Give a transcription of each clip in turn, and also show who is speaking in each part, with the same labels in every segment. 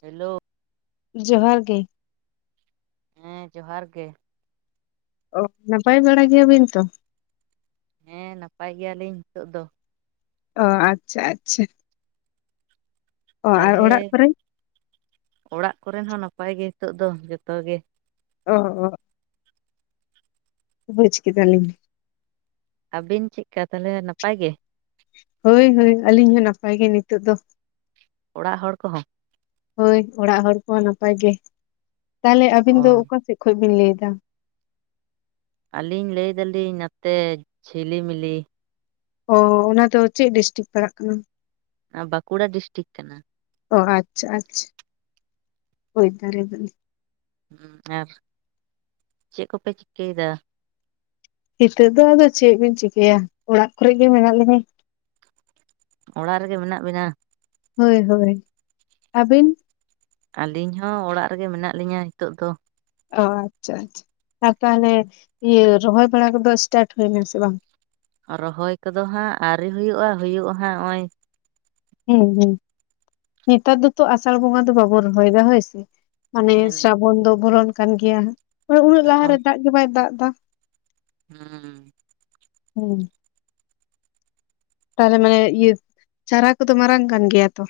Speaker 1: Hello
Speaker 2: ᱡᱚᱦᱟᱨ ᱜᱮ
Speaker 1: ᱦᱮᱸ ᱡᱚᱦᱟᱨ ᱜᱮ
Speaker 2: ᱚ ᱱᱟᱯᱟᱭ ᱵᱟᱲᱟ ᱜᱮᱭᱟᱵᱤᱱ ᱛᱚ
Speaker 1: ᱦᱮᱸ ᱱᱟᱯᱟᱭ ᱜᱮᱭᱟᱞᱤᱧ ᱱᱤᱛᱚᱜ ᱫᱚ
Speaker 2: ᱚ ᱟᱪᱪᱷᱟ ᱟᱪᱪᱷᱟ ᱚ ᱟᱨ
Speaker 1: ᱛᱟᱦᱚᱞᱮ
Speaker 2: ᱚᱲᱟᱜ ᱠᱚᱨᱮ
Speaker 1: ᱚᱲᱟᱜ ᱠᱚᱨᱮᱱ ᱦᱚᱸ ᱱᱟᱯᱟᱭ ᱜᱮ ᱱᱤᱛᱚᱜ ᱫᱚ ᱡᱚᱛᱚ ᱜᱮ
Speaker 2: ᱚᱦ ᱚᱦ ᱵᱩᱪ ᱠᱮᱫᱟ ᱞᱤᱧ
Speaker 1: ᱟᱵᱤᱱ ᱪᱮᱫᱠᱟ ᱛᱟᱦᱞᱮ ᱱᱟᱯᱟᱭ ᱜᱮ?
Speaker 2: ᱦᱳᱭ ᱦᱳᱭ ᱟᱹᱞᱤᱧ ᱦᱚᱸ ᱱᱟᱯᱟᱭ ᱜᱮ ᱱᱤᱛᱚᱜ ᱫᱚ
Speaker 1: ᱚᱲᱟᱜ ᱦᱚᱲ ᱠᱚᱦᱚᱸ?
Speaker 2: ᱦᱳᱭ ᱚᱲᱟᱜ ᱦᱚᱲ ᱠᱚᱦᱚᱸ ᱱᱟᱯᱟᱭ ᱜᱮ, ᱛᱟᱦᱞᱮ ᱟᱹᱵᱤᱱ ᱫᱚ
Speaker 1: ᱚ
Speaker 2: ᱚᱠᱟ ᱥᱮᱫ ᱠᱷᱚᱡ ᱵᱤᱱ ᱞᱟᱹᱭ ᱫᱟ
Speaker 1: ᱟᱹᱞᱤᱧ ᱞᱟᱹᱭ ᱫᱟᱞᱤᱧ ᱱᱟᱛᱮ ᱡᱷᱤᱞᱤᱢᱤᱞᱤ
Speaker 2: ᱚ ᱚᱱᱟ ᱫᱚ ᱪᱮᱫ ᱰᱤᱥᱴᱤᱠ ᱯᱟᱲᱟᱜ ᱠᱟᱱᱟ?
Speaker 1: ᱵᱟᱸᱠᱩᱲᱟ ᱰᱤᱥᱴᱤᱠ ᱠᱟᱱᱟ
Speaker 2: ᱚ ᱟᱪᱪᱷᱟ ᱟᱪᱪᱷᱟ ᱵᱩᱡᱷ ᱫᱟᱨᱮᱭᱟ ᱫᱟᱞᱤᱧ
Speaker 1: ᱦᱩᱸ ᱟᱨ ᱪᱮᱫ ᱠᱚᱯᱮ ᱪᱤᱠᱟᱹᱭᱮᱫᱟ?
Speaker 2: ᱱᱤᱛᱚᱜ ᱫᱚ ᱟᱫᱚ ᱪᱮᱫ ᱵᱤᱱ ᱪᱤᱠᱟᱹᱭᱟ ᱚᱲᱟᱜ ᱠᱚᱨᱮ ᱜᱮ ᱢᱮᱱᱟᱜ ᱞᱮᱧᱟᱸ
Speaker 1: ᱚᱲᱟᱜ ᱨᱮᱜᱮ ᱢᱮᱱᱟᱜ ᱵᱮᱱᱟ
Speaker 2: ᱦᱳᱭ ᱦᱳᱭ ᱟᱹᱵᱤᱱ?
Speaker 1: ᱟᱹᱞᱤᱧ ᱦᱚᱸ ᱚᱲᱟᱜ ᱨᱮᱜᱮ ᱢᱮᱱᱟᱜ ᱞᱤᱧᱟ ᱦᱤᱛᱚᱜ ᱫᱚ
Speaker 2: ᱚ ᱟᱪᱪᱷᱟ ᱟᱪᱪᱷᱟ ᱟᱨ ᱛᱟᱦᱚᱞᱮ ᱤᱭᱟᱹ ᱨᱚᱦᱚᱭ ᱵᱟᱲᱟ ᱠᱚᱫᱚ ᱮᱥᱴᱟᱴ ᱦᱩᱭᱱᱟ ᱥᱮ ᱵᱟᱝ?
Speaker 1: ᱨᱚᱦᱚᱭ ᱠᱚᱫᱚ ᱦᱟᱸᱜ ᱟᱹᱣᱨᱤ ᱦᱩᱭᱩᱜᱼᱟ ᱦᱩᱭᱩᱜᱼᱟ ᱦᱟᱸᱜ ᱦᱚᱜᱼᱚᱭ
Speaker 2: ᱦᱩᱸ ᱦᱩᱸ ᱱᱮᱛᱟᱨ ᱫᱚᱛᱚ ᱟᱥᱟᱲ ᱵᱚᱸᱜᱟ ᱫᱚ ᱵᱟᱵᱚᱱ ᱨᱚᱦᱚᱭ ᱫᱟ ᱦᱳᱭ ᱥᱮ ᱢᱟᱱᱮ
Speaker 1: ᱦᱮᱸ
Speaker 2: ᱥᱨᱟᱵᱚᱱ ᱫᱚ ᱵᱚᱞᱚᱱ ᱠᱟᱱ ᱜᱮᱭᱟ ᱩᱱᱟᱹᱜ
Speaker 1: ᱥᱨᱟᱵᱚᱱ
Speaker 2: ᱞᱟᱦᱟᱨᱮ ᱫᱟᱜ ᱜᱮ ᱵᱟᱭ ᱫᱟᱜᱽ ᱮᱫᱟ
Speaker 1: ᱦᱩᱸ
Speaker 2: ᱦᱩᱸ ᱛᱟᱦᱚᱞᱮ ᱢᱟᱱᱮ ᱤᱭᱟᱹ ᱪᱟᱨᱟ ᱠᱚᱫᱚ ᱢᱟᱨᱟᱝ ᱠᱟᱱ ᱜᱮᱭᱟ ᱛᱚ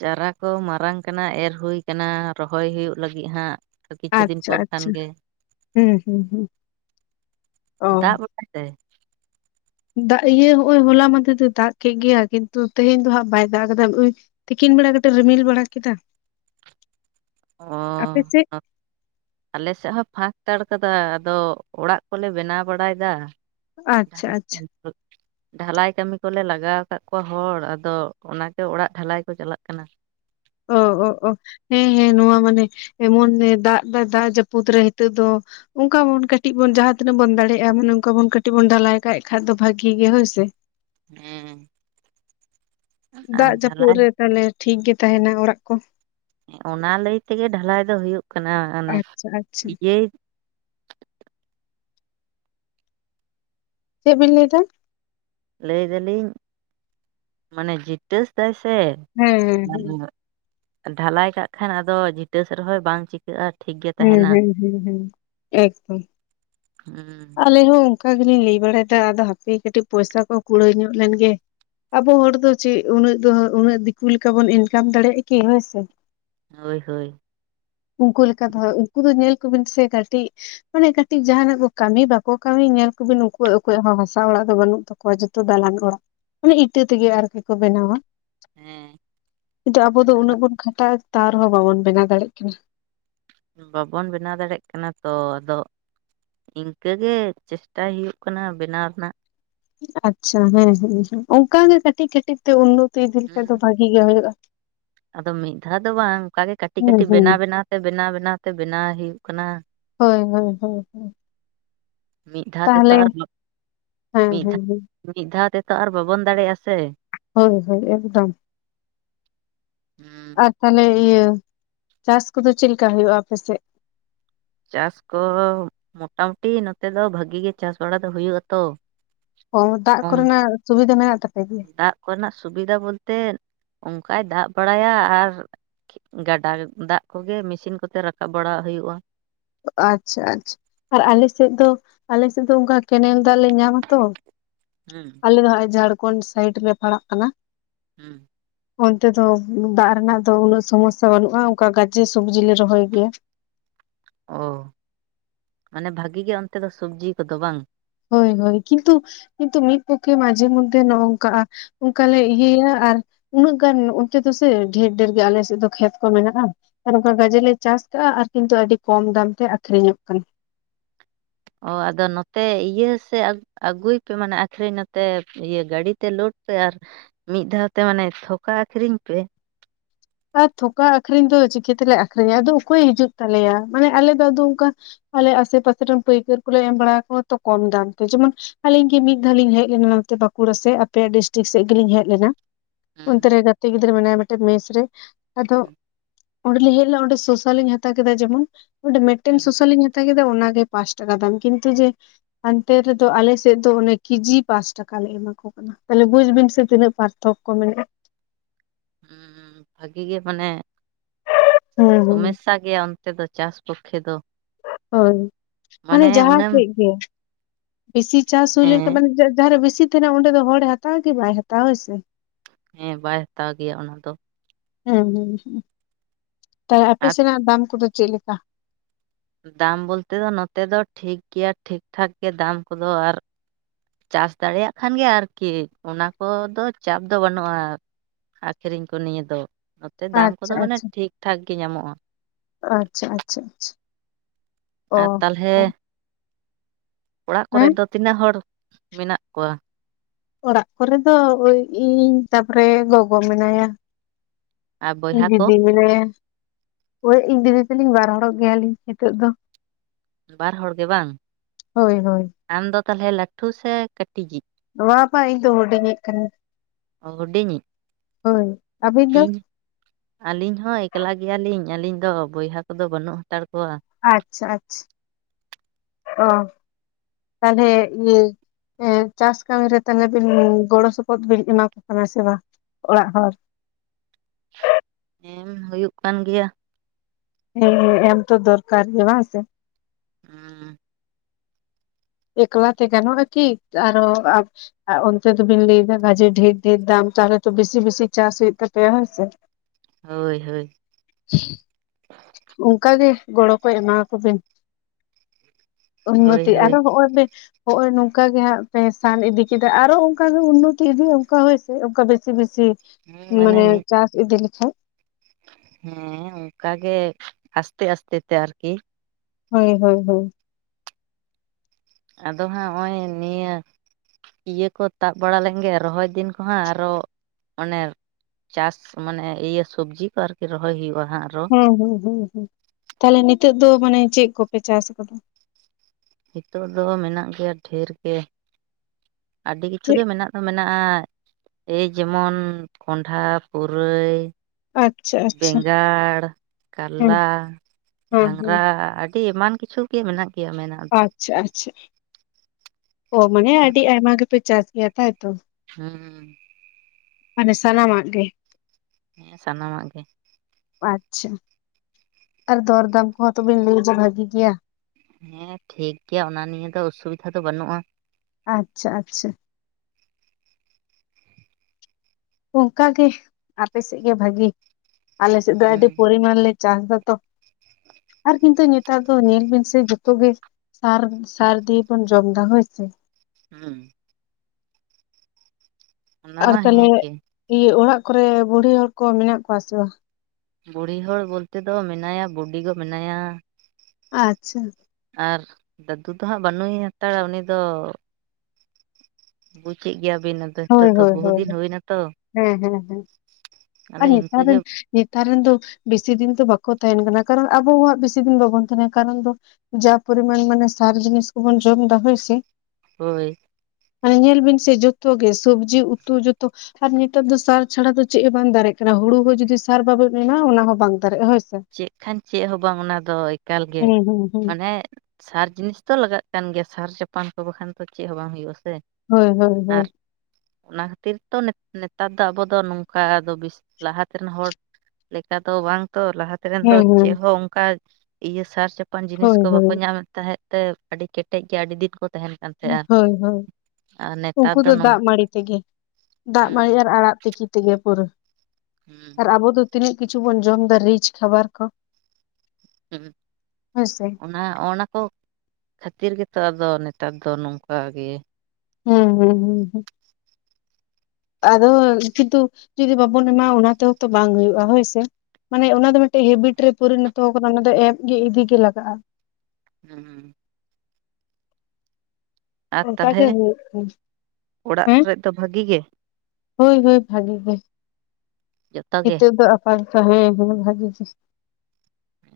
Speaker 1: ᱪᱟᱨᱟ ᱠᱚ ᱢᱟᱨᱟᱝ ᱠᱟᱱᱟ ᱮᱨ ᱦᱩᱭ ᱠᱟᱱᱟ ᱨᱚᱦᱚᱭ ᱦᱩᱭᱩᱜ ᱞᱟᱹᱜᱤᱫ ᱦᱟᱸᱜ ᱠᱤᱪᱷᱩ ᱫᱤᱱ
Speaker 2: ᱟᱪᱪᱷᱟ
Speaker 1: ᱯᱚᱨ ᱠᱷᱟᱱ
Speaker 2: ᱟᱪᱪᱷᱟ
Speaker 1: ᱜᱮ
Speaker 2: ᱦᱩᱸ ᱦᱩᱸ ᱦᱩᱸ ᱚ
Speaker 1: ᱫᱟᱜ ᱵᱟᱲᱟᱭ ᱫᱟᱭ
Speaker 2: ᱫᱟᱜ ᱤᱭᱟᱹ ᱚᱦᱚᱭ ᱦᱚᱞᱟ ᱢᱟᱫᱷᱮᱨ ᱫᱚᱭ ᱫᱟᱜᱽ ᱠᱮᱫ ᱜᱮᱭᱟ ᱠᱤᱱᱛᱩ ᱛᱮᱦᱮᱧ ᱫᱚ ᱦᱟᱸᱜ ᱵᱟᱭ ᱫᱟᱜᱽ ᱠᱟᱫᱟ ᱛᱤᱠᱤᱱ ᱵᱮᱲᱟ ᱜᱮᱛᱚ ᱨᱤᱢᱤᱞ ᱵᱟᱲᱟ ᱠᱮᱫᱟ ᱟᱯᱮ ᱥᱮᱫ
Speaker 1: ᱚ ᱟᱞᱮᱥᱮᱫ ᱦᱚᱸ ᱯᱷᱟᱸᱠ ᱛᱟᱲ ᱠᱟᱫᱟ ᱟᱫᱚ ᱚᱲᱟᱜ ᱠᱚᱞᱮ ᱵᱮᱱᱟᱣ ᱵᱟᱲᱟᱭᱮᱫᱟ
Speaker 2: ᱟᱪᱪᱷᱟ ᱟᱪᱪᱷᱟ
Speaker 1: [unintelligible] ᱰᱷᱟᱞᱟᱭ ᱠᱟᱹᱢᱤ ᱠᱚᱞᱮ ᱞᱟᱜᱟᱣ ᱟᱠᱟᱫ ᱠᱚᱣᱟ ᱦᱚᱲ ᱟᱫᱚ ᱚᱱᱟᱜᱮ ᱚᱲᱟᱜ ᱰᱷᱟᱞᱟᱭ ᱠᱚ ᱪᱟᱞᱟᱜ ᱠᱟᱱᱟ
Speaker 2: ᱳᱻᱳᱻᱳ ᱦᱮᱸ ᱦᱮᱸ ᱱᱚᱣᱟ ᱢᱟᱱᱮ ᱮᱢᱚᱱᱮ ᱫᱟᱜᱽ ᱫᱟ ᱫᱟᱜᱽ ᱡᱟᱹᱯᱩᱫ ᱨᱮ ᱱᱤᱛᱚᱜ ᱫᱚ ᱚᱱᱠᱟ ᱵᱚᱱ ᱠᱟᱹᱴᱤᱡ ᱵᱚᱱ ᱡᱟᱦᱟᱸ ᱛᱤᱱᱟᱹᱜ ᱵᱚᱱ ᱫᱟᱲᱮᱭᱟᱜᱼᱟ ᱢᱟᱱᱮ ᱚᱱᱠᱟ ᱵᱚᱱ ᱠᱟᱹᱴᱤᱡ ᱵᱚᱱ ᱰᱷᱟᱞᱟᱭ ᱠᱟᱜ ᱠᱷᱟᱱ ᱫᱚ ᱵᱷᱟᱜᱤ ᱜᱮ ᱦᱳᱭᱥᱮ
Speaker 1: ᱦᱩᱸ ᱦᱩᱸ
Speaker 2: ᱫᱟᱜ ᱡᱟᱹᱯᱩᱫ ᱨᱮ ᱛᱟᱦᱚᱞᱮ ᱴᱷᱤᱠᱜᱮ ᱛᱟᱦᱮᱱᱟ ᱚᱲᱟᱜ ᱠᱚ
Speaker 1: ᱚᱱᱟ ᱞᱟᱹᱭ ᱛᱮᱜᱮ ᱰᱷᱟᱞᱟᱭ ᱫᱚ ᱦᱩᱭᱩᱜ ᱠᱟᱱᱟ ᱚᱱᱮ
Speaker 2: ᱟᱪᱪᱷᱟ ᱟᱪᱪᱷᱟ
Speaker 1: ᱤᱭᱟᱹ
Speaker 2: ᱪᱮᱫ ᱵᱤᱱ ᱞᱟᱹᱭᱮᱫᱟ
Speaker 1: ᱞᱟᱹᱭ ᱫᱟᱞᱤᱧ ᱢᱟᱱᱮ ᱡᱤᱴᱟᱹᱥᱫᱟᱭ ᱥᱮ
Speaker 2: ᱦᱮᱸ ᱦᱮᱸ
Speaker 1: ᱰᱷᱟᱞᱟᱭ ᱠᱟᱜ ᱠᱷᱟᱱ ᱟᱫᱚ ᱡᱷᱤᱴᱟᱹ ᱥ ᱨᱮᱦᱚᱭ ᱵᱟᱝ ᱪᱤᱠᱟᱹᱜᱼᱟ ᱴᱷᱤᱠᱜᱮ
Speaker 2: ᱦᱩᱸ ᱦᱩᱸ ᱦᱩᱸ ᱦᱩᱸ ᱮᱠᱫᱚᱢ
Speaker 1: ᱦᱩᱸ
Speaker 2: ᱟᱞᱮ ᱦᱚ ᱚᱱᱠᱟ ᱜᱮᱞᱤᱧ ᱞᱟᱹᱭ ᱵᱟᱲᱟᱭᱮᱫᱟ ᱟᱫᱚ ᱦᱟᱯᱮ ᱠᱟᱹᱴᱤᱡ ᱯᱚᱭᱥᱟ ᱠᱚ ᱠᱩᱲᱟᱹᱭ ᱧᱚᱜ ᱞᱮᱱᱜᱮ ᱟᱵᱚ ᱦᱚᱲ ᱫᱚ ᱪᱮᱫ ᱩᱱᱟᱹᱜ ᱫᱚ ᱩᱱᱟᱹᱜ ᱫᱤᱠᱩ ᱞᱮᱠᱟ ᱵᱚᱱ ᱤᱱᱠᱟᱢ ᱫᱟᱲᱮᱭᱟᱜᱼᱟ ᱠᱤ ᱦᱮᱸᱥᱮ
Speaker 1: ᱦᱳᱭ ᱦᱳᱭ
Speaker 2: ᱩᱱᱠᱩ ᱞᱮᱠᱟ ᱫᱚ ᱩᱱᱠᱩ ᱫᱚ ᱧᱮᱞ ᱠᱚᱵᱤᱱ ᱥᱮ ᱠᱟᱹᱴᱤᱡ ᱢᱟᱱᱮ ᱠᱟᱹᱴᱤᱡ ᱡᱟᱦᱟᱱᱟᱜ ᱠᱚ ᱠᱟᱹᱢᱤ ᱵᱟᱠᱚ ᱠᱟᱹᱢᱤ ᱧᱮᱞ ᱠᱚᱵᱤᱱ ᱩᱱᱠᱩ ᱚᱠᱚᱭ ᱦᱚᱸ ᱦᱟᱥᱟ ᱚᱲᱟᱜ ᱫᱚ ᱵᱟᱹᱱᱩᱜ ᱛᱟᱠᱚᱣᱟ ᱡᱚᱛᱚ ᱫᱟᱞᱟᱱ ᱚᱲᱟᱜ ᱢᱟᱱᱮ ᱤᱴᱟᱹ ᱛᱮᱜᱮ ᱟᱨᱠᱤ ᱠᱚ ᱵᱮᱱᱟᱣᱟ
Speaker 1: ᱦᱮᱸ
Speaker 2: ᱠᱤᱱᱛᱩ ᱟᱵᱚ ᱫᱚ ᱩᱱᱟᱹᱜ ᱵᱚᱱ ᱠᱷᱟᱴᱟᱜᱼᱟ ᱛᱟᱣ ᱨᱮᱦᱚᱸ ᱵᱟᱵᱚᱱ ᱵᱮᱱᱟᱣ ᱫᱟᱲᱮᱭᱟᱜ ᱠᱟᱱᱟ
Speaker 1: ᱵᱟᱵᱚᱱ ᱵᱮᱱᱟᱣ ᱫᱟᱲᱮᱭᱟᱜ ᱠᱟᱱᱟ ᱛᱚ ᱟᱫᱚ ᱤᱱᱠᱟᱹ ᱜᱮ ᱪᱮᱥᱴᱟᱭ ᱦᱩᱭᱩᱜ ᱠᱟᱱᱟ ᱵᱮᱱᱟᱣ ᱨᱮᱱᱟᱜ
Speaker 2: ᱟᱪᱪᱷᱟ ᱦᱮᱸ ᱦᱮᱸᱸ ᱚᱱᱠᱟᱜᱮ ᱠᱟᱹᱴᱤᱡ ᱠᱟᱹᱴᱤᱡ ᱛᱮ ᱩᱱᱱᱚᱛᱤ ᱤᱫᱤ ᱞᱮᱠᱷᱟᱡ ᱫᱚ
Speaker 1: ᱦᱩᱸ
Speaker 2: ᱵᱷᱟᱜᱤ ᱜᱮ ᱦᱩᱭᱩᱜᱼᱟ
Speaker 1: ᱟᱫᱚ ᱢᱤᱫ ᱫᱷᱟᱣ ᱫᱚ ᱵᱟᱝ ᱚᱱᱠᱟᱜᱮ ᱠᱟᱹᱴᱤᱡ
Speaker 2: ᱦᱩᱸ
Speaker 1: ᱠᱟᱹᱴᱤᱡ
Speaker 2: ᱦᱩᱸ
Speaker 1: ᱵᱮᱱᱟᱣ ᱵᱮᱱᱟᱣᱛᱮ ᱵᱮᱱᱟᱣ ᱵᱮᱱᱟᱣᱛᱮ ᱵᱮᱱᱟᱣ ᱦᱩᱭᱩᱜ ᱠᱟᱱᱟ
Speaker 2: ᱦᱳᱭ ᱦᱳᱭ ᱦᱳᱭ
Speaker 1: ᱢᱤᱫ ᱫᱷᱟᱣ
Speaker 2: ᱛᱟᱦᱚᱞᱮ
Speaker 1: ᱛᱮᱫᱚ ᱟᱨ
Speaker 2: ᱦᱮᱸ
Speaker 1: ᱢᱤᱫ
Speaker 2: ᱦᱮᱸ
Speaker 1: ᱫᱷᱟᱣ
Speaker 2: ᱦᱮᱸ
Speaker 1: ᱢᱤᱫ ᱫᱷᱟᱣ ᱛᱮᱫᱚ ᱟᱨ ᱵᱟᱵᱚᱱ ᱫᱟᱲᱮᱭᱟᱜᱼᱟ ᱥᱮ
Speaker 2: ᱦᱳᱭ ᱦᱳᱭ ᱮᱠᱫᱚᱢ
Speaker 1: ᱦᱩᱸ
Speaker 2: ᱟᱨ ᱛᱟᱦᱚᱞᱮ ᱤᱭᱟᱹ ᱪᱟᱥ ᱠᱚᱫᱚ ᱪᱮᱫ ᱞᱮᱠᱟ ᱦᱩᱭᱩᱜᱼᱟ ᱟᱯᱮᱥᱮᱫ
Speaker 1: ᱪᱟᱥ ᱠᱚ ᱢᱚᱴᱟ ᱢᱩᱴᱤ ᱱᱚᱛᱮ ᱫᱚ ᱵᱷᱟᱜᱤ ᱜᱮ ᱪᱟᱥ ᱵᱟᱲᱟ ᱫᱚ ᱦᱩᱭᱩᱜ ᱟᱛᱚ
Speaker 2: ᱚ ᱫᱟᱜᱽ
Speaker 1: ᱚᱝ
Speaker 2: ᱠᱚᱨᱮᱱᱟᱜ ᱥᱩᱵᱤᱫᱷᱟ ᱢᱮᱱᱟᱜ ᱛᱟᱯᱮᱜ ᱜᱮᱭᱟ
Speaker 1: ᱫᱟᱜ ᱠᱚᱨᱮᱱᱟᱜ ᱥᱩᱵᱤᱫᱷᱟ ᱵᱚᱞᱛᱮ ᱚᱱᱠᱟᱭ ᱫᱟᱜᱽ ᱵᱟᱲᱟᱭᱟ ᱟᱨ ᱜᱟᱰᱟ ᱫᱟᱜᱽ ᱠᱚᱜᱮ ᱢᱮᱥᱤᱱ ᱠᱚᱛᱮ ᱨᱟᱠᱟᱵ ᱵᱟᱲᱟ ᱦᱩᱭᱩᱜᱼᱟ
Speaker 2: ᱟᱪᱪᱷᱟ ᱟᱪᱪᱷᱟ ᱟᱨ ᱟᱞᱮᱥᱮᱫ ᱫᱚ ᱟᱞᱮᱥᱮᱫ ᱫᱚ ᱚᱱᱠᱟ ᱠᱮᱱᱮᱞ ᱫᱟᱜ ᱞᱮ ᱧᱟᱢᱟ ᱛᱚ
Speaker 1: ᱦᱩᱸ
Speaker 2: ᱟᱞᱮ ᱫᱚ ᱦᱟᱜᱟᱭ ᱡᱷᱟᱲᱠᱷᱚᱸᱰ ᱥᱟᱭᱤᱰ ᱞᱮ ᱯᱟᱲᱟᱜ ᱠᱟᱱᱟ
Speaker 1: ᱦᱩᱸ
Speaker 2: ᱚᱱᱛᱮ ᱫᱚ ᱫᱟᱜ ᱨᱮᱱᱟᱜ ᱫᱚ ᱩᱱᱟᱹᱜ ᱥᱚᱢᱚᱥᱟ ᱵᱟᱹᱱᱩᱜᱼᱟ ᱚᱱᱠᱟ ᱜᱟᱡᱮ ᱥᱚᱵᱡᱤᱞ ᱞᱮ ᱨᱚᱦᱚᱭ ᱜᱮᱭᱟ
Speaker 1: ᱚ ᱢᱟᱱᱮ ᱵᱷᱟᱜᱤ ᱜᱮ ᱚᱱᱛᱮ ᱫᱚ ᱥᱚᱵᱡᱤ ᱠᱚᱫᱚ ᱵᱟᱝ
Speaker 2: ᱦᱳᱭ ᱦᱳᱭ ᱠᱤᱱᱛᱩ ᱠᱤᱱᱛᱩ ᱢᱤᱫ ᱯᱚᱠᱠᱷᱮ ᱢᱟᱡᱷᱮ ᱢᱚᱫᱽᱫᱷᱮ ᱱᱚᱝᱠᱟ ᱟ ᱚᱝᱠᱟ ᱞᱮ ᱤᱭᱟᱹᱭᱟ ᱟᱨ ᱩᱱᱟᱹᱜ ᱜᱟᱱ ᱚᱱᱛᱮ ᱫᱚ ᱥᱮ ᱰᱷᱮᱨ ᱰᱷᱮᱨ ᱜᱮ ᱟᱞᱮ ᱥᱮᱫ ᱫᱚ ᱠᱷᱮᱛ ᱠᱚ ᱢᱮᱱᱟᱜᱼᱟ ᱟᱨ ᱚᱠᱟ ᱜᱟᱡᱮ ᱞᱮ ᱪᱟᱥ ᱠᱟᱜᱼᱟ ᱟᱨ ᱠᱤᱱᱛᱩ ᱟᱹᱰᱤ ᱠᱚᱢ ᱫᱟᱢ ᱛᱮ ᱟᱠᱷᱨᱤᱧᱚᱜ ᱠᱟᱱᱟ
Speaker 1: ᱚ ᱟᱫᱚ ᱱᱚᱛᱮ ᱤᱭᱟᱹ ᱥᱮ ᱟᱹᱜᱩᱭ ᱯᱮ ᱢᱟᱱᱮ ᱟᱹᱷᱨᱤᱧ ᱱᱚᱛᱮ ᱤᱭᱟᱹ ᱜᱟᱹᱰᱤᱛᱮ ᱞᱳᱰ ᱯᱮ ᱟᱨ ᱢᱤᱫ ᱫᱷᱟᱣ ᱛᱮ ᱢᱟᱱᱮ ᱛᱷᱚᱠᱟ ᱟᱠᱷᱨᱤᱧ ᱯᱮ
Speaker 2: ᱟᱨ ᱛᱷᱚᱠᱟ ᱟᱠᱷᱨᱤᱧ ᱫᱚ ᱪᱤᱠᱟᱹ ᱛᱮᱞᱮ ᱟᱠᱷᱨᱤᱧᱟ ᱟᱫᱚ ᱚᱠᱚᱭ ᱦᱤᱡᱩᱜ ᱛᱟᱞᱮᱭᱟ ᱢᱟᱱᱮ ᱟᱞᱮ ᱫᱚ ᱟᱫᱚ ᱚᱝᱠᱟ ᱟᱞᱮ ᱟᱥᱮ ᱯᱟᱥᱮ ᱨᱮᱱ ᱯᱟᱹᱭᱠᱟᱹᱨ ᱠᱚᱞᱮ ᱮᱢ ᱵᱟᱲᱟ ᱟᱠᱣᱟ ᱛᱚ ᱠᱚᱢ ᱫᱟᱢ ᱛᱮ ᱡᱮᱢᱚᱱ ᱟᱞᱤᱧᱜ ᱜᱤ ᱢᱤᱫᱷᱟᱣᱞᱤᱧ ᱦᱮᱡ ᱞᱮᱱᱟ ᱱᱚᱛᱮ ᱵᱟᱸᱠᱩᱲᱟ ᱥᱮᱫ ᱟᱮᱭᱟᱜ ᱰᱤᱥᱴᱤᱠ ᱥᱮᱫ ᱜᱮᱞᱤᱧ ᱦᱮᱡ ᱞᱮᱱᱟ
Speaker 1: ᱦᱩᱸ
Speaker 2: ᱚᱱᱛᱮ ᱨᱮ ᱜᱟᱛᱮ ᱜᱤᱫᱽᱨᱟᱹ ᱢᱟᱱᱮᱭ ᱢᱮᱴᱮ ᱢᱮᱥ ᱨᱮ ᱟᱫᱚ
Speaker 1: ᱦᱩᱸ
Speaker 2: ᱚᱸᱰᱮᱞᱤᱧ ᱦᱮᱡ ᱞᱮᱱᱟ ᱚᱸᱰᱮ ᱥᱚᱥᱟᱞᱤᱧ ᱦᱟᱛᱟᱣ ᱠᱮᱫᱟ ᱡᱮᱢᱚᱱ ᱚᱸᱰᱮ ᱢᱤᱫᱴᱮᱱ ᱥᱚᱥᱟᱞᱤᱧ ᱦᱟᱛᱟᱣ ᱠᱮᱫ ᱦᱟᱛᱟ ᱠᱮᱫᱟ ᱚᱱᱟᱜᱮ ᱯᱟᱸᱪ ᱴᱟᱠᱟ ᱫᱟᱢ ᱠᱤᱱᱛᱩ ᱡᱮ ᱦᱟᱱᱛᱮ ᱨᱮᱫᱚ ᱟᱞᱮᱥᱮᱫ ᱫᱚ ᱚᱱᱮ ᱠᱤᱡᱤ ᱯᱟᱥ ᱴᱟᱠᱟᱞᱮ ᱮᱢᱟ ᱠᱚ ᱠᱟᱱᱟ ᱛᱟᱦᱚᱞᱮ ᱵᱩᱡ ᱵᱤᱱ ᱥᱮ ᱛᱤᱱᱟᱹᱜ ᱯᱟᱨᱛᱷᱚᱠ ᱠᱚ ᱢᱮᱱᱟᱜᱼᱟ
Speaker 1: ᱦᱩᱸ ᱦᱩᱸ ᱵᱷᱟᱜᱤ ᱜᱮ ᱢᱟᱱᱮ
Speaker 2: ᱦᱩᱸ ᱦᱩᱸ
Speaker 1: ᱥᱚᱢᱚᱥ ᱥᱟ ᱜᱮᱭᱟ ᱚᱱᱛᱮ ᱫᱚ ᱪᱟᱥ ᱯᱚᱠᱠᱷᱮ ᱫᱚ
Speaker 2: ᱦᱳᱭ ᱢᱟᱱᱮ ᱡᱟᱦᱟᱸ ᱠᱷᱩᱡ ᱜᱮ ᱵᱮᱥᱤ ᱪᱟᱥ ᱦᱩᱭ ᱞᱮᱱᱠᱷᱟᱱ
Speaker 1: ᱦᱮᱸ
Speaker 2: ᱢᱟᱱᱮ ᱡᱟᱦᱟᱸᱨᱮ ᱵᱮᱥᱤ ᱛᱟᱦᱮᱱᱟ ᱚᱸᱰᱮ ᱫᱚ ᱦᱚᱲᱮ ᱦᱟᱛᱣᱟ ᱜᱮ ᱵᱟᱭ ᱦᱟᱛᱟᱣᱟ ᱦᱳᱭᱥᱮ
Speaker 1: ᱦᱮᱸ ᱵᱟᱭ ᱦᱟᱛᱟᱣ ᱜᱮᱭᱟ ᱚᱱᱟ ᱫᱚ
Speaker 2: ᱦᱩᱸ ᱦᱩᱸ ᱛᱟᱦᱮ ᱟᱯᱮ
Speaker 1: ᱟᱫᱚ
Speaker 2: ᱥᱮᱱᱟᱜ ᱫᱟᱢ ᱠᱚᱫᱚ ᱪᱮᱫ ᱞᱮᱠᱟ
Speaker 1: ᱫᱟᱢ ᱵᱚᱞᱛᱮ ᱫᱚ ᱱᱚᱛᱮ ᱫᱚ ᱴᱷᱤᱠ ᱜᱮᱭᱟ ᱴᱷᱤᱠᱴᱷᱟᱠ ᱜᱮ ᱫᱟᱢ ᱠᱚᱫᱚ ᱟᱨ ᱪᱟᱥ ᱫᱟᱲᱮᱭᱟᱜ ᱠᱷᱟᱱ ᱜᱮ ᱟᱨᱠᱤ ᱚᱱᱟ ᱠᱚᱫᱚ ᱪᱟᱯ ᱫᱚ ᱵᱟᱹᱱᱩᱜᱼᱟ ᱟᱠᱷᱨᱤᱧ ᱠᱚ ᱱᱤᱭᱟᱹ ᱫᱚ ᱱᱚᱛᱮ ᱫᱟᱢ
Speaker 2: ᱟᱪᱪᱷᱟ
Speaker 1: ᱠᱚᱫᱚ ᱢᱟᱱᱮ ᱴᱷᱤᱠ ᱴᱷᱟᱠ ᱜᱮ ᱧᱟᱢᱚᱜᱼᱟ
Speaker 2: ᱟᱪᱪᱷᱟ ᱟᱪᱪᱷᱟ ᱟᱪᱪᱷᱟ ᱚ
Speaker 1: ᱟᱨ ᱛᱟᱞᱦᱮ ᱚᱲᱟᱜ ᱠᱚᱨᱮ
Speaker 2: ᱦᱮᱸ
Speaker 1: ᱫᱚ ᱛᱤᱱᱟᱹᱜ ᱦᱚᱲ ᱢᱮᱱᱟᱜ ᱠᱚᱣᱟ
Speaker 2: ᱚᱲᱟᱜ ᱠᱚᱨᱮ ᱫᱚ ᱤᱧ ᱛᱟᱨᱯᱚᱨᱮ ᱜᱚᱜᱚ ᱢᱮᱱᱟᱭᱟ
Speaker 1: ᱟᱨ
Speaker 2: ᱤᱧ
Speaker 1: ᱵᱚᱭᱦᱟ ᱠᱚ
Speaker 2: ᱫᱤᱫᱤ ᱢᱮᱱᱟᱭᱟ ᱦᱳᱭ ᱤᱧ ᱫᱤᱫᱤ ᱛᱟᱹᱞᱤᱧ ᱵᱟᱨ ᱦᱚᱲᱚᱜ ᱜᱮᱭᱟᱞᱤᱧ ᱱᱤᱛᱚᱜ ᱫᱚ
Speaker 1: ᱵᱟᱨ ᱦᱚᱲ ᱜᱮ ᱵᱟᱝ
Speaker 2: ᱦᱳᱭ ᱦᱳᱭ
Speaker 1: ᱟᱢ ᱫᱚ ᱛᱟᱦᱞᱮ ᱞᱟᱹᱴᱷᱩ ᱥᱮ ᱠᱟᱹᱴᱤᱡ ᱤᱡ
Speaker 2: ᱵᱟ ᱵᱟᱝ ᱤᱧ ᱫᱚ ᱦᱩᱰᱤᱧᱤ ᱠᱟᱹᱱᱤᱧ
Speaker 1: ᱚ ᱦᱩᱰᱤᱧᱤᱡ
Speaker 2: ᱟᱹᱵᱤᱱ ᱫᱚ
Speaker 1: ᱤᱧ ᱟᱹᱞᱤᱧ ᱦᱚᱸ ᱮᱠᱞᱟ ᱜᱮᱭᱟᱞᱤᱧ ᱟᱹᱞᱤᱧ ᱫᱚ ᱵᱚᱭᱦᱟ ᱠᱚᱫᱚ ᱵᱟᱹᱱᱩᱜ ᱦᱟᱛᱟᱲ ᱠᱚᱣᱟ
Speaker 2: ᱟᱪᱪᱷᱟ ᱟᱪᱪᱷᱟ ᱚ ᱛᱟᱦᱞᱮ ᱤᱭᱟᱹ ᱪᱟᱥ ᱠᱟᱹᱢᱤ ᱨᱮ ᱛᱟᱦᱞᱮ ᱵᱤᱱ ᱜᱚᱲᱚ ᱥᱚᱯᱚᱦᱚᱫ ᱵᱤᱱ ᱮᱢᱟ ᱠᱚ ᱠᱟᱱᱟ ᱥᱮ ᱵᱟᱝ ᱚᱲᱟᱜ ᱦᱚᱲ
Speaker 1: ᱦᱮᱸ ᱦᱩᱭᱩᱜ ᱠᱟᱱ ᱜᱮᱭᱟ
Speaker 2: ᱦᱮᱸ ᱮᱢ ᱛᱚ ᱫᱚᱨᱠᱟᱨ ᱜᱮᱣᱟ ᱵᱟ ᱥᱮ
Speaker 1: ᱦᱩᱸ
Speaker 2: ᱮᱠᱞᱟ ᱛᱮ ᱜᱟᱱᱚ ᱟᱠᱤ ᱟᱨᱚ ᱟᱨ ᱚᱱᱛᱮ ᱫᱚ ᱵᱤᱱ ᱞᱟᱹᱭᱮᱫᱟ ᱜᱟᱡᱮ ᱰᱷᱮᱨ ᱰᱷᱮᱨ ᱫᱟᱢ ᱛᱟᱦᱚᱞᱮ ᱛᱚ ᱵᱮᱥᱤ ᱵᱮᱥᱤ ᱪᱟᱥ ᱦᱩᱭᱩᱜ ᱛᱟᱯᱮᱭᱟ ᱵᱟᱝ ᱥᱮ
Speaker 1: ᱦᱳᱭ ᱦᱳᱭ
Speaker 2: ᱚᱝᱠᱟ ᱜᱮ ᱜᱚᱲᱚ ᱠᱚ ᱮᱢᱟᱠᱚᱵᱤᱱ
Speaker 1: ᱦᱳᱭ
Speaker 2: ᱩᱱᱱᱚᱛᱤ
Speaker 1: ᱦᱳᱭ
Speaker 2: ᱟᱨᱚ ᱦᱚᱜᱼᱚᱭ ᱵᱮ ᱦᱚᱜᱼᱚᱭ ᱱᱚᱝᱠᱟ ᱜᱮ ᱦᱟᱜ ᱯᱮ ᱥᱟᱱ ᱤᱫᱤ ᱠᱮᱫᱟ ᱟᱨᱚ ᱚᱱᱠᱟᱜᱮ ᱩᱱᱱᱚᱛᱤ ᱤᱫᱤ ᱚᱱᱠᱟ ᱦᱳᱭ ᱥᱮ ᱵᱮᱥᱤ ᱵᱮᱥᱤ
Speaker 1: ᱦᱩᱸ
Speaker 2: ᱢᱟᱱᱮ ᱪᱟᱥ ᱤᱫᱤ ᱞᱮᱠᱷᱟᱡ
Speaker 1: ᱦᱩᱸ ᱚᱝᱠᱟ ᱜᱮ ᱟᱥᱛᱮ ᱟᱥᱛᱮ ᱛᱮ ᱟᱨᱠᱤ
Speaker 2: ᱦᱳᱭ ᱦᱳᱭ ᱦᱳᱭ
Speaker 1: ᱟᱫᱚ ᱦᱟᱸᱜ ᱚᱭ ᱱᱤᱭᱟᱹ ᱤᱭᱟᱹ ᱠᱚ ᱛᱟᱵ ᱵᱟᱲᱟ ᱞᱮᱱᱜᱮ ᱨᱚᱦᱚᱭ ᱫᱤᱱ ᱠᱚ ᱦᱟᱸᱜ ᱟᱨᱚ ᱚᱱᱮ ᱪᱟᱥ ᱢᱟᱱᱮ ᱤᱭᱟᱹ ᱥᱚᱵᱡᱤ ᱠᱚ ᱟᱨᱠᱤ ᱨᱚᱦᱚᱭ ᱦᱩᱭᱩᱜ-ᱟ ᱦᱟᱸᱜ
Speaker 2: ᱦᱮᱸ ᱦᱮᱸ ᱦᱩᱸ ᱦᱸ ᱛᱟᱦᱞᱮ ᱱᱤᱛᱚᱜ ᱫᱚ ᱢᱟᱱᱮ ᱪᱮᱫ ᱠᱚᱯᱮ ᱪᱟᱥ ᱠᱟᱫᱟ?
Speaker 1: ᱦᱤᱛᱚᱜ ᱫᱚ ᱢᱮᱱᱟᱜ ᱜᱮᱭᱟ ᱰᱷᱮᱨ ᱜᱮ ᱟᱹᱰᱤ ᱠᱤᱪᱷᱩ
Speaker 2: ᱪᱮᱫ
Speaker 1: ᱜᱮ ᱢᱮᱱᱟᱜ ᱫᱚ ᱢᱮᱱᱟᱜ-ᱟ ᱮᱭ ᱡᱮᱢᱚᱱ ᱠᱚᱱᱰᱷᱟ ᱯᱩᱨᱟᱹᱭ
Speaker 2: ᱟᱪ
Speaker 1: ᱵᱮᱸᱜᱟᱲ ᱠᱟᱞᱞᱟ
Speaker 2: ᱦᱮᱸ ᱦᱮᱸ
Speaker 1: ᱜᱷᱟᱸᱝᱨᱟ
Speaker 2: ᱦᱮᱸ
Speaker 1: ᱟᱹᱰᱤ ᱮᱢᱟᱱ ᱠᱤᱪᱷᱩ ᱜᱮ ᱢᱮᱱᱟᱜ ᱜᱮᱭᱟ ᱢᱮᱱᱟ
Speaker 2: ᱟᱪᱪᱷᱟ ᱟᱪᱪᱷᱟ ᱚ ᱢᱟᱱᱮ ᱟᱹᱰᱤ ᱟᱭᱢᱟ ᱜᱮᱯᱮ ᱪᱟᱥ ᱜᱮᱭᱟ ᱛᱟᱭᱛᱚ?
Speaker 1: ᱦᱩᱸ ᱦᱩᱸ
Speaker 2: ᱢᱟᱱᱮ ᱥᱟᱱᱟᱢᱟᱜ ᱜᱮ
Speaker 1: ᱦᱮᱸ ᱥᱟᱱᱟᱢᱟᱜ ᱜᱮ
Speaker 2: ᱟᱪᱪᱷᱟ ᱟᱨ ᱫᱚᱨᱫᱟᱢ ᱠᱚᱦᱚᱸ ᱛᱚᱵᱤᱱ ᱞᱟᱹᱭ ᱡᱮ ᱵᱷᱟᱜᱮ ᱜᱮᱭᱟ
Speaker 1: ᱦᱮᱸ ᱴᱷᱤᱠ ᱜᱮᱭᱟ ᱚᱱᱟ ᱱᱤᱭᱮ ᱫᱚ ᱚᱥᱩᱵᱤᱫᱷᱟ ᱫᱚ ᱵᱟᱹᱱᱩᱜ-ᱟ
Speaker 2: ᱟᱪᱪᱷᱟ ᱟᱪᱪᱷᱟ ᱚᱝᱠᱟ ᱜᱮ ᱟᱯᱮ ᱥᱮᱫ ᱜᱮ ᱵᱷᱟᱜᱮ ᱟᱞᱮ ᱥᱮᱫ ᱫᱚ ᱟᱹᱰᱤ
Speaker 1: ᱦᱩᱸ
Speaker 2: ᱯᱚᱨᱤᱢᱟᱱ ᱞᱮ ᱪᱟᱥ ᱫᱟᱛᱚ ᱟᱨ ᱠᱤᱱᱛᱩ ᱧᱮᱛᱟᱨ ᱫᱚ ᱧᱮᱞ ᱵᱤᱱ ᱥᱮ ᱡᱚᱛᱚ ᱜᱮ ᱥᱟᱨ ᱥᱟᱨ ᱫᱤᱭᱮ ᱵᱚᱱ ᱡᱚᱢ ᱫᱟ ᱦᱭ ᱥᱮ
Speaker 1: ᱦᱩᱸ ᱚᱱᱟ
Speaker 2: ᱟᱨ
Speaker 1: ᱢᱟ ᱦᱮᱸ
Speaker 2: ᱛᱟᱞᱦᱮ
Speaker 1: ᱜᱮ
Speaker 2: ᱤᱭᱟᱹ ᱚᱲᱟᱜ ᱠᱚᱨᱮ ᱵᱩᱲᱦᱤ ᱦᱚᱲ ᱠᱚ ᱢᱮᱱᱟᱜ ᱠᱚᱣᱟ ᱥᱮ ᱵᱟᱝ?
Speaker 1: ᱵᱩᱲᱦᱤ ᱦᱚᱲ ᱵᱚᱞᱛᱮ ᱫᱚ ᱢᱮᱱᱟᱭᱟ ᱵᱩᱰᱤᱜᱚ ᱢᱮᱱᱟᱭᱟ
Speaker 2: ᱟᱪᱪᱷᱟ
Speaker 1: ᱟᱨ ᱫᱟᱹᱫᱩ ᱫᱚ ᱦᱟᱸᱜ ᱵᱟᱹᱱᱩᱭ ᱦᱟᱛᱟᱲᱟ ᱩᱱᱤ ᱫᱚ ᱵᱩᱡᱮᱜ ᱜᱮᱭᱟᱵᱤᱱ ᱱᱤᱛᱚᱜ
Speaker 2: ᱦᱳᱭ
Speaker 1: ᱫᱚ
Speaker 2: ᱦᱳᱭ
Speaker 1: ᱵᱚᱦᱩ
Speaker 2: ᱦᱳᱭ
Speaker 1: ᱫᱤᱱ
Speaker 2: ᱦᱳᱭ
Speaker 1: ᱦᱩᱭᱱᱟ ᱛᱚ
Speaker 2: ᱦᱮᱸ ᱦᱮᱸ
Speaker 1: ᱟᱫᱚ ᱤᱱᱠᱟᱹ ᱜᱮ
Speaker 2: ᱦᱮᱸ ᱱᱮᱛᱟᱨ ᱨᱮᱱ ᱫᱚ ᱵᱤᱥᱤ ᱫᱤᱱ ᱫᱩ ᱵᱟᱠᱚ ᱛᱟᱦᱮᱱ ᱠᱟᱱᱟ ᱠᱟᱨᱚᱱ ᱟᱵᱚ ᱦᱚᱸ ᱦᱟᱜ ᱵᱮᱥᱤ ᱫᱤᱱ ᱵᱟᱵᱚᱱ ᱛᱟᱦᱮᱱᱟ ᱠᱟᱨᱚᱱ ᱫᱚ ᱡᱟ ᱯᱚᱨᱤᱢᱟᱱ ᱢᱟᱱᱮ ᱥᱟᱨ ᱡᱤᱱᱤᱥ ᱠᱚᱵᱚᱱ ᱡᱚᱢ ᱫᱟ ᱦᱮᱸ ᱥᱮ
Speaker 1: ᱦᱳᱭ
Speaker 2: ᱢᱟᱱᱮ ᱧᱮᱞ ᱵᱤᱱ ᱥᱮ ᱡᱚᱛᱚ ᱜᱮ ᱥᱚᱵᱡᱤ ᱩᱛᱩ ᱡᱚᱛᱚ ᱟᱨ ᱱᱮᱛᱟᱨ ᱫᱚ ᱥᱟᱨ ᱪᱷᱟ ᱫᱚ ᱪᱮᱫ ᱦᱚᱸ ᱵᱟᱝ ᱫᱟᱨᱮᱜ ᱠᱟᱱᱟ ᱦᱩᱲᱩ ᱦᱚᱸ ᱡᱩᱫᱤ ᱥᱟᱨ ᱵᱟᱵᱮᱱ ᱮᱢ-ᱟ ᱚᱱᱟ ᱦᱚᱸ ᱵᱟᱝ ᱫᱟᱨᱮᱜ-ᱟ ᱦᱳᱭ ᱥᱮ
Speaker 1: ᱪᱮᱜ ᱠᱷᱟᱱ ᱪᱮᱜ ᱦᱚᱸ ᱵᱟᱝ ᱚᱱᱟᱫᱚ ᱮᱠᱟᱞᱜᱮ
Speaker 2: ᱦᱩᱸ ᱦᱩᱸ ᱦᱩᱸ
Speaker 1: ᱢᱟᱱᱮ ᱥᱟᱨ ᱡᱤᱱᱤᱥ ᱛᱚ ᱞᱟᱜᱟᱜ ᱠᱟᱱ ᱜᱮᱭᱟ ᱥᱟᱨ ᱪᱟᱯᱟᱱ ᱠᱚ ᱵᱟᱠᱷᱟᱱ ᱫᱚ ᱪᱮᱫ ᱦᱚᱸ ᱵᱟᱝ ᱦᱩᱭᱩᱜ-ᱟ ᱥᱮ
Speaker 2: ᱦᱳᱭ ᱦᱳᱭ
Speaker 1: ᱟᱨ
Speaker 2: ᱦᱳᱭ
Speaker 1: ᱚᱱᱟ ᱠᱷᱟᱹᱛᱤᱨ ᱛᱚ ᱱᱮᱛᱟᱨ ᱫᱚ ᱟᱵᱚ ᱫᱚ ᱱᱚᱝᱠᱟ ᱫᱚ ᱵᱤᱥ ᱞᱟᱦᱟᱛᱮᱱ ᱦᱚᱲ ᱞᱮᱠᱟ ᱫᱚ ᱵᱟᱝ ᱛᱚ ᱞᱟᱦᱟ ᱨᱮᱱ ᱫᱚ
Speaker 2: ᱦᱮᱸ
Speaker 1: ᱪᱮᱫ
Speaker 2: ᱦᱮᱸ
Speaker 1: ᱦᱚᱸ ᱚᱝᱠᱟ ᱤᱭᱟᱹ ᱥᱟᱨ ᱪᱟᱯᱟᱱ ᱡᱤᱱᱤᱥ
Speaker 2: ᱦᱳᱭ
Speaker 1: ᱠᱚ
Speaker 2: ᱦᱳᱭ
Speaker 1: ᱵᱟᱠᱚ ᱧᱟᱢᱮᱫ ᱛᱟᱦᱮᱫ ᱛᱮ ᱟᱹᱰᱤ ᱠᱮᱴᱮᱡ ᱜᱮᱭᱟ ᱟᱹᱰᱤ ᱫᱤᱱ ᱠᱚ ᱛᱟᱦᱮᱱ ᱠᱟᱱ ᱛᱟᱦᱮᱸᱜᱼᱟ
Speaker 2: ᱦᱳᱭ ᱦᱳᱭ
Speaker 1: ᱟᱨ ᱱᱮᱛᱟᱨ
Speaker 2: ᱩᱝᱠᱩ ᱫᱚ
Speaker 1: ᱱᱚᱝ
Speaker 2: ᱫᱟᱜ ᱢᱟᱹᱲᱤ ᱛᱮᱜᱮ ᱫᱟᱜ ᱢᱟᱹᱲᱤ
Speaker 1: ᱦᱩᱸ
Speaker 2: ᱟᱨ ᱟᱲᱟᱜ ᱛᱤᱠᱤ ᱛᱮᱜᱮ ᱯᱩᱨᱟᱹ ᱟᱨ
Speaker 1: ᱦᱩᱸ
Speaker 2: ᱟᱵᱚ ᱫᱚ ᱛᱤᱱᱟᱹᱜ ᱠᱤᱪᱷᱩ ᱵᱚᱱ ᱡᱚᱢ ᱫᱟ ᱨᱤᱪ ᱠᱷᱟᱵᱟᱨ ᱠᱚ
Speaker 1: ᱦᱩᱜᱩ
Speaker 2: ᱦᱳᱭ ᱥᱮ
Speaker 1: [inaudible] ᱦᱮᱸ ᱚᱱᱟᱠᱚ ᱠᱷᱟᱹᱛᱤᱨ ᱜᱮᱛᱚ ᱟᱫᱚ ᱱᱮᱛᱟᱨ ᱫᱚ ᱱᱚᱝᱠᱟ [unintelligible]
Speaker 2: ᱦᱩᱸ ᱦᱩᱸ ᱦᱩᱸ ᱦᱩᱸ ᱟᱫᱚ ᱠᱤᱱᱛᱩ ᱡᱩᱫᱤ ᱵᱟᱵᱚᱱ ᱮᱢᱟ ᱚᱱᱟ ᱛᱮᱦᱚᱸ ᱛᱚ ᱵᱟᱝ ᱦᱩᱭᱩᱜ-ᱟ ᱦᱳᱭᱥᱮ ᱢᱟᱱᱮ ᱚᱱᱟ ᱫᱚ ᱢᱤᱫᱴᱮᱡ ᱦᱮᱵᱤᱴ ᱨᱮ ᱯᱚᱨᱤᱱᱚᱛᱚ ᱠᱟᱱᱟ ᱚᱱᱟ ᱫᱚ ᱮᱢ ᱜᱮ ᱤᱫᱤ ᱜᱮ ᱞᱟᱜᱟᱜ-ᱟ
Speaker 1: ᱦᱩᱸ ᱦᱩᱸ ᱟᱨ
Speaker 2: ᱚᱱᱠᱟ
Speaker 1: ᱛᱟᱞᱦᱮ
Speaker 2: ᱜᱮ ᱦᱩᱭᱩᱜ ᱠᱟᱱᱟ
Speaker 1: ᱚᱲᱟᱜ
Speaker 2: ᱦᱮᱸ
Speaker 1: ᱠᱚᱨᱮ ᱫᱚ ᱵᱷᱟᱹᱜᱤ ᱜᱮ
Speaker 2: ᱦᱳᱭ ᱦᱳᱭ ᱵᱷᱟᱜᱤ ᱜᱮ
Speaker 1: ᱡᱚᱛᱚ ᱜᱮ
Speaker 2: ᱱᱤᱛᱚᱜ ᱫᱚ ᱟᱯᱟᱛᱚᱛᱚ ᱦᱮᱸ ᱦᱮᱸ ᱵᱷᱟᱜᱤ ᱜᱮ [unintelligible]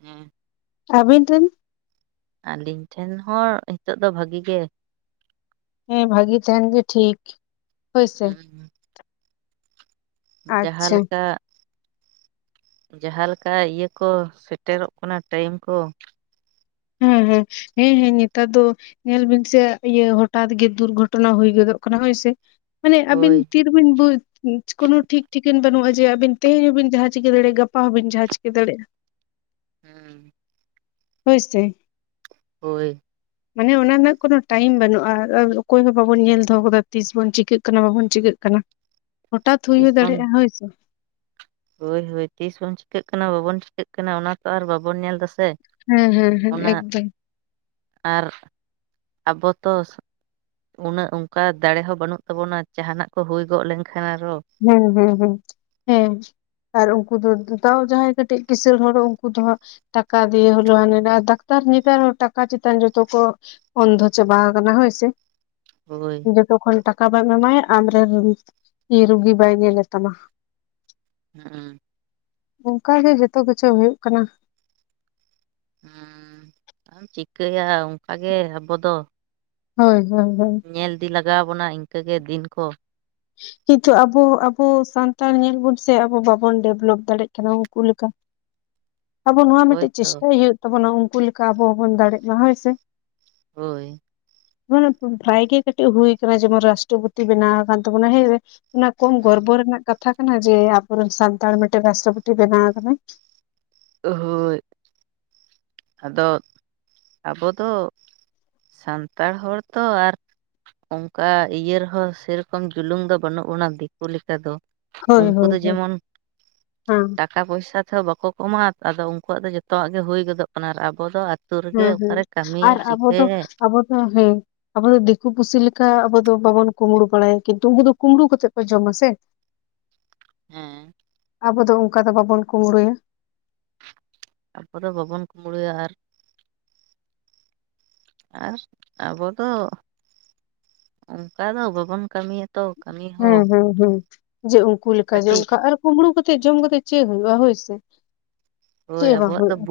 Speaker 1: ᱦᱮᱸ
Speaker 2: ᱟᱹᱵᱤᱱ ᱴᱷᱮᱱ ᱾
Speaker 1: ᱟᱹᱞᱤᱧ ᱴᱷᱮᱱ ᱦᱚᱸ ᱱᱤᱛᱚᱜ ᱫᱚ ᱵᱷᱟᱹᱜᱤ ᱜᱮ
Speaker 2: ᱦᱮᱸ ᱵᱷᱟᱹᱜᱤ ᱛᱟᱦᱮᱱ ᱜᱮ ᱴᱷᱤᱠ ᱾
Speaker 1: ᱦᱮᱸ ᱡᱟᱦᱟᱸ
Speaker 2: ᱟᱪᱪᱷᱟ
Speaker 1: ᱞᱮᱠᱟ ᱡᱟᱦᱟᱸ ᱞᱮᱠᱟ ᱤᱭᱟᱹ ᱠᱚ ᱥᱮᱴᱮᱨᱚᱜ ᱠᱟᱱᱟ ᱴᱟᱭᱤᱢ ᱠᱚ ᱾
Speaker 2: ᱦᱩᱸ ᱦᱩᱸ ᱦᱮᱸ ᱦᱮᱸ ᱱᱮᱛᱟᱨ ᱫᱚ ᱧᱮᱞ ᱵᱤᱱ ᱥᱮ ᱤᱭᱟᱹ ᱦᱚᱴᱟᱴ ᱜᱮ ᱫᱩᱨᱜᱷᱚᱴᱚᱱᱟ ᱦᱩᱭ ᱜᱚᱫᱚᱜ ᱠᱟᱱᱟ ᱦᱳᱭ ᱥᱮ ᱢᱟᱱᱮ ᱟᱹᱵᱤᱱ
Speaker 1: ᱦᱳᱭ
Speaker 2: ᱛᱤ ᱵᱤᱱ ᱵᱩᱡ ᱠᱳᱱᱳ ᱴᱷᱤᱠ ᱴᱷᱤᱠᱟᱹᱱ ᱵᱟᱹᱱᱩᱜᱼᱟ ᱡᱮ ᱟᱹᱵᱤᱱ ᱛᱮᱦᱤᱧ ᱦᱚᱸ ᱵᱤᱱ ᱡᱟᱦᱟᱸ ᱪᱤᱠᱟᱹ ᱫᱟᱲᱮᱭᱟᱜᱼᱟ ᱜᱟᱯᱟ ᱦᱚᱸ ᱵᱤᱱ ᱡᱟᱦᱟᱸ ᱪᱤᱠᱟᱹ ᱫᱟᱲᱮᱭᱟᱜᱼᱟ ᱾
Speaker 1: ᱦᱮᱸ
Speaker 2: ᱦᱳᱭ ᱥᱮ
Speaker 1: ᱦᱳᱭ ᱾
Speaker 2: ᱢᱟᱱᱮ ᱚᱱᱟ ᱨᱮᱱᱟᱜ ᱠᱳᱱᱳ ᱴᱟᱭᱤᱢ ᱵᱟᱹᱱᱩᱜᱼᱟ ᱟᱨ ᱚᱠᱚᱭ ᱦᱚᱸ ᱵᱟᱵᱚᱱ ᱧᱮᱞ ᱫᱚᱦᱚ ᱠᱟᱫᱟ ᱛᱤᱥ ᱵᱚᱱ ᱪᱤᱠᱟᱹᱜ ᱠᱟᱱᱟ ᱵᱟᱵᱚᱱ ᱪᱤᱠᱟᱹᱜ ᱠᱟᱱᱟ ᱾ ᱦᱚᱴᱟᱛ ᱦᱩᱭ
Speaker 1: ᱛᱤᱥ
Speaker 2: ᱦᱚᱸ
Speaker 1: ᱵᱚᱱ
Speaker 2: ᱫᱟᱲᱮᱭᱟᱜᱼᱟ ᱦᱳᱭ ᱥᱮ
Speaker 1: ᱦᱳᱭ ᱦᱳᱭ ᱛᱤᱥ ᱵᱚᱱ ᱪᱤᱠᱟᱹᱜ ᱠᱟᱱᱟ ᱵᱟᱵᱚᱱ ᱪᱤᱠᱟᱹᱜ ᱠᱟᱱᱟ ᱚᱱᱟ ᱛᱚ ᱟᱨ ᱵᱟᱵᱚᱱ ᱧᱮᱞ ᱫᱟᱥᱮ
Speaker 2: ᱦᱮᱸ ᱦᱮᱸ ᱦᱮᱸ
Speaker 1: ᱚᱱᱟ
Speaker 2: ᱮᱠᱫᱚᱢ
Speaker 1: ᱟᱨ ᱟᱵᱚ ᱛᱚᱥ ᱩᱱᱟᱹᱜ ᱚᱱᱠᱟ ᱫᱟᱲᱮ ᱦᱚᱸ ᱵᱟᱹᱱᱩᱜ ᱛᱟᱵᱚᱱᱟ ᱡᱟᱦᱱᱟᱜ ᱠᱚ ᱦᱩᱭ ᱜᱚᱫ ᱞᱮᱱᱠᱷᱟᱱ ᱟᱨᱚ ᱾
Speaker 2: ᱦᱮᱸ ᱦᱩᱸ ᱦᱩᱸ ᱦᱮᱸ ᱟᱨ ᱩᱱᱠᱩ ᱫᱚ ᱛᱟᱣ ᱡᱟᱦᱟᱸᱭ ᱠᱟᱹᱴᱤᱡ ᱠᱤᱥᱟᱹᱲ ᱦᱚᱲ ᱩᱱᱠᱩ ᱫᱚ ᱦᱟᱸᱜ ᱴᱟᱠᱟ ᱫᱤᱭᱮ [unintelligible] ᱰᱟᱠᱛᱟᱨ ᱱᱮᱛᱟᱨ ᱴᱟᱠᱟ ᱪᱮᱛᱟᱱ ᱡᱚᱛᱚ ᱠᱚ [unintelligible] ᱚᱱᱫᱷᱚ ᱪᱟᱵᱟ ᱠᱟᱱᱟ ᱦᱳᱭ ᱥᱮ
Speaker 1: ᱦᱳᱭ ᱾
Speaker 2: ᱡᱚᱛᱚᱠᱷᱚᱱ ᱴᱟᱠᱟ ᱵᱟᱢ ᱮᱢᱟᱭᱟ ᱟᱢ ᱨᱮᱱ ᱨᱳᱜᱤ ᱾ ᱤ ᱨᱩᱜᱤ ᱵᱟᱭ ᱧᱮᱞᱮ ᱛᱟᱢᱟ ᱾
Speaker 1: ᱦᱮᱸ
Speaker 2: ᱚᱱᱠᱟ ᱜᱮ ᱡᱷᱚᱛᱚ ᱠᱤᱪᱷᱩ ᱦᱩᱭᱩᱜ ᱠᱟᱱᱟ ᱾
Speaker 1: ᱦᱩᱸ ᱟᱢ ᱪᱤᱠᱟᱹᱭᱟ ᱚᱱᱠᱟ ᱜᱮ ᱟᱵᱚ ᱫᱚ
Speaker 2: ᱦᱳᱭ ᱦᱳᱭ ᱦᱳᱭ ᱾
Speaker 1: ᱧᱮᱞ ᱤᱫᱤ ᱞᱟᱜᱟᱣ ᱟᱵᱚᱱᱟ ᱤᱱᱠᱟᱹ ᱜᱮ ᱫᱤᱱ ᱠᱚ
Speaker 2: ᱠᱤᱱᱛᱩ ᱟᱵᱚ ᱟᱵᱚ ᱥᱟᱱᱛᱟᱲ ᱧᱮᱞ ᱵᱚᱱ ᱥᱮ ᱟᱵᱚ ᱵᱟᱵᱚᱱ ᱰᱮᱵᱷᱞᱚᱯ ᱫᱟᱲᱮᱭᱟᱜ ᱠᱟᱱᱟ ᱩᱱᱠᱩ ᱞᱮᱠᱟ ᱾ ᱟᱵᱚ ᱱᱚᱣᱟ
Speaker 1: ᱦᱳᱭ
Speaker 2: ᱢᱤᱫᱴᱮᱱ
Speaker 1: ᱛᱚ
Speaker 2: ᱪᱮᱥᱴᱟᱭ ᱦᱩᱭᱩᱜ ᱛᱟᱵᱚᱱᱟ ᱩᱱᱠᱩ ᱞᱮᱠᱟ ᱟᱵᱚ ᱦᱚᱸᱵᱚᱱ ᱫᱟᱲᱮᱜ ᱢᱟ ᱦᱮᱭ ᱥᱮ
Speaker 1: ᱦᱳᱭ ᱾
Speaker 2: ᱯᱨᱟᱭ ᱜᱮ ᱠᱟᱹᱴᱤᱡ ᱦᱩᱭ ᱠᱟᱱᱟ ᱡᱮᱢᱚᱱ ᱨᱟᱥᱴᱨᱚᱯᱚᱛᱤ ᱵᱮᱱᱟᱣ ᱟᱠᱟᱱ ᱛᱟᱵᱚᱱᱟ ᱦᱮᱸ ᱚᱱᱟ ᱠᱚᱢ ᱜᱚᱨᱵᱚ ᱨᱮᱱᱟᱜ ᱠᱟᱛᱷᱟ ᱠᱟᱱᱟ ᱡᱮ ᱟᱵᱚᱨᱮᱱ ᱥᱟᱱᱛᱟᱲ ᱢᱤᱫᱴᱮᱱ ᱨᱟᱥᱴᱨᱚᱯᱚᱛᱤ ᱵᱮᱱᱟᱣ ᱟᱠᱟᱱᱟ ᱾
Speaker 1: ᱦᱳᱭ ᱾ ᱟᱫᱚ ᱟᱵᱚ ᱫᱚ ᱥᱟᱱᱛᱟᱲ ᱦᱚᱲ ᱛᱚ ᱟᱨ ᱚᱱᱠᱟ ᱤᱭᱟᱹ ᱨᱮᱦᱚᱸ ᱥᱮᱨᱚᱠᱚᱢ ᱡᱩᱞᱩᱝ ᱫᱚ ᱵᱟᱹᱱᱩᱜ ᱵᱚᱱᱟ ᱫᱤᱠᱩ ᱞᱮᱠᱟ ᱫᱚ
Speaker 2: ᱦᱳᱭ
Speaker 1: ᱩᱱᱠᱩ
Speaker 2: ᱦᱳᱭ
Speaker 1: ᱫᱚ
Speaker 2: ᱦᱳᱭ
Speaker 1: ᱡᱮᱢᱚᱱ
Speaker 2: ᱦᱮᱸ
Speaker 1: ᱴᱟ ᱴᱟᱠᱟ ᱯᱚᱭᱥᱟ ᱛᱮᱦᱚᱸ ᱵᱟᱠᱚ ᱠᱚᱢᱟ ᱟᱫᱚ ᱩᱱᱠᱩᱣᱟᱜ ᱫᱚ ᱡᱚᱛᱚᱣᱟᱜ ᱜᱮ ᱦᱩᱭ ᱜᱚᱫᱚᱜ ᱠᱟᱱᱟ ᱟᱨ ᱟᱵᱚ ᱫᱚ ᱟᱛᱳ ᱨᱮᱜᱮ
Speaker 2: ᱦᱮᱸ ᱦᱮᱸ
Speaker 1: ᱚᱠᱟᱨᱮ ᱠᱟᱹᱢᱤᱭᱟᱭ
Speaker 2: ᱟᱨ ᱟᱵᱚ ᱫᱚ
Speaker 1: ᱪᱤᱠᱟᱹᱭᱟᱭ ᱾
Speaker 2: ᱟᱵᱚ ᱫᱚ ᱦᱮᱸ ᱟᱵᱚ ᱫᱚ ᱫᱤᱠᱩ ᱯᱩᱥᱤ ᱞᱮᱠᱟ ᱟᱵᱚ ᱫᱚ ᱵᱟᱵᱚᱱ ᱠᱩᱢᱵᱽᱲᱩ ᱵᱟᱲᱟᱭᱟ ᱠᱤᱱᱛᱩ ᱩᱱᱠᱩ ᱫᱚ ᱠᱩᱢᱵᱽᱲᱩ ᱠᱟᱛᱮᱫ ᱠᱚ ᱡᱚᱢᱟ ᱥᱮ
Speaker 1: ᱦᱮᱸ
Speaker 2: ᱟᱵᱚ ᱫᱚ ᱚᱱᱠᱟ ᱫᱚ ᱵᱟᱵᱚᱱ ᱠᱩᱢᱵᱽᱲᱩᱭᱟ ᱾
Speaker 1: ᱟᱵᱚᱫ ᱫᱚ ᱵᱟᱵᱚᱱ ᱠᱩᱢᱵᱽᱲᱩᱭᱟ ᱟᱨ ᱾ ᱟᱨ ᱟᱵᱚ ᱫᱚ ᱚᱱᱠᱟ ᱫᱚ ᱵᱟᱵᱚᱱ ᱠᱟᱹᱢᱤᱭᱟ
Speaker 2: ᱦᱩᱸ ᱦᱩᱸ ᱦᱩᱸ ᱡᱮ ᱩᱱᱠᱩ ᱞᱮᱠᱟ ᱡᱮ
Speaker 1: ᱠᱟᱹᱴᱤᱡ
Speaker 2: ᱚᱱᱠᱟ ᱟᱨ ᱠᱩᱢᱵᱽᱲᱩ ᱠᱟᱛᱮᱫ ᱡᱚᱢ ᱠᱟᱛᱮ ᱪᱮᱫ ᱦᱩᱭᱩᱜᱼᱟ ᱦᱳᱭ ᱥᱮ
Speaker 1: ᱦᱳᱭ ᱟᱵᱚᱣᱟᱜ ᱫᱚ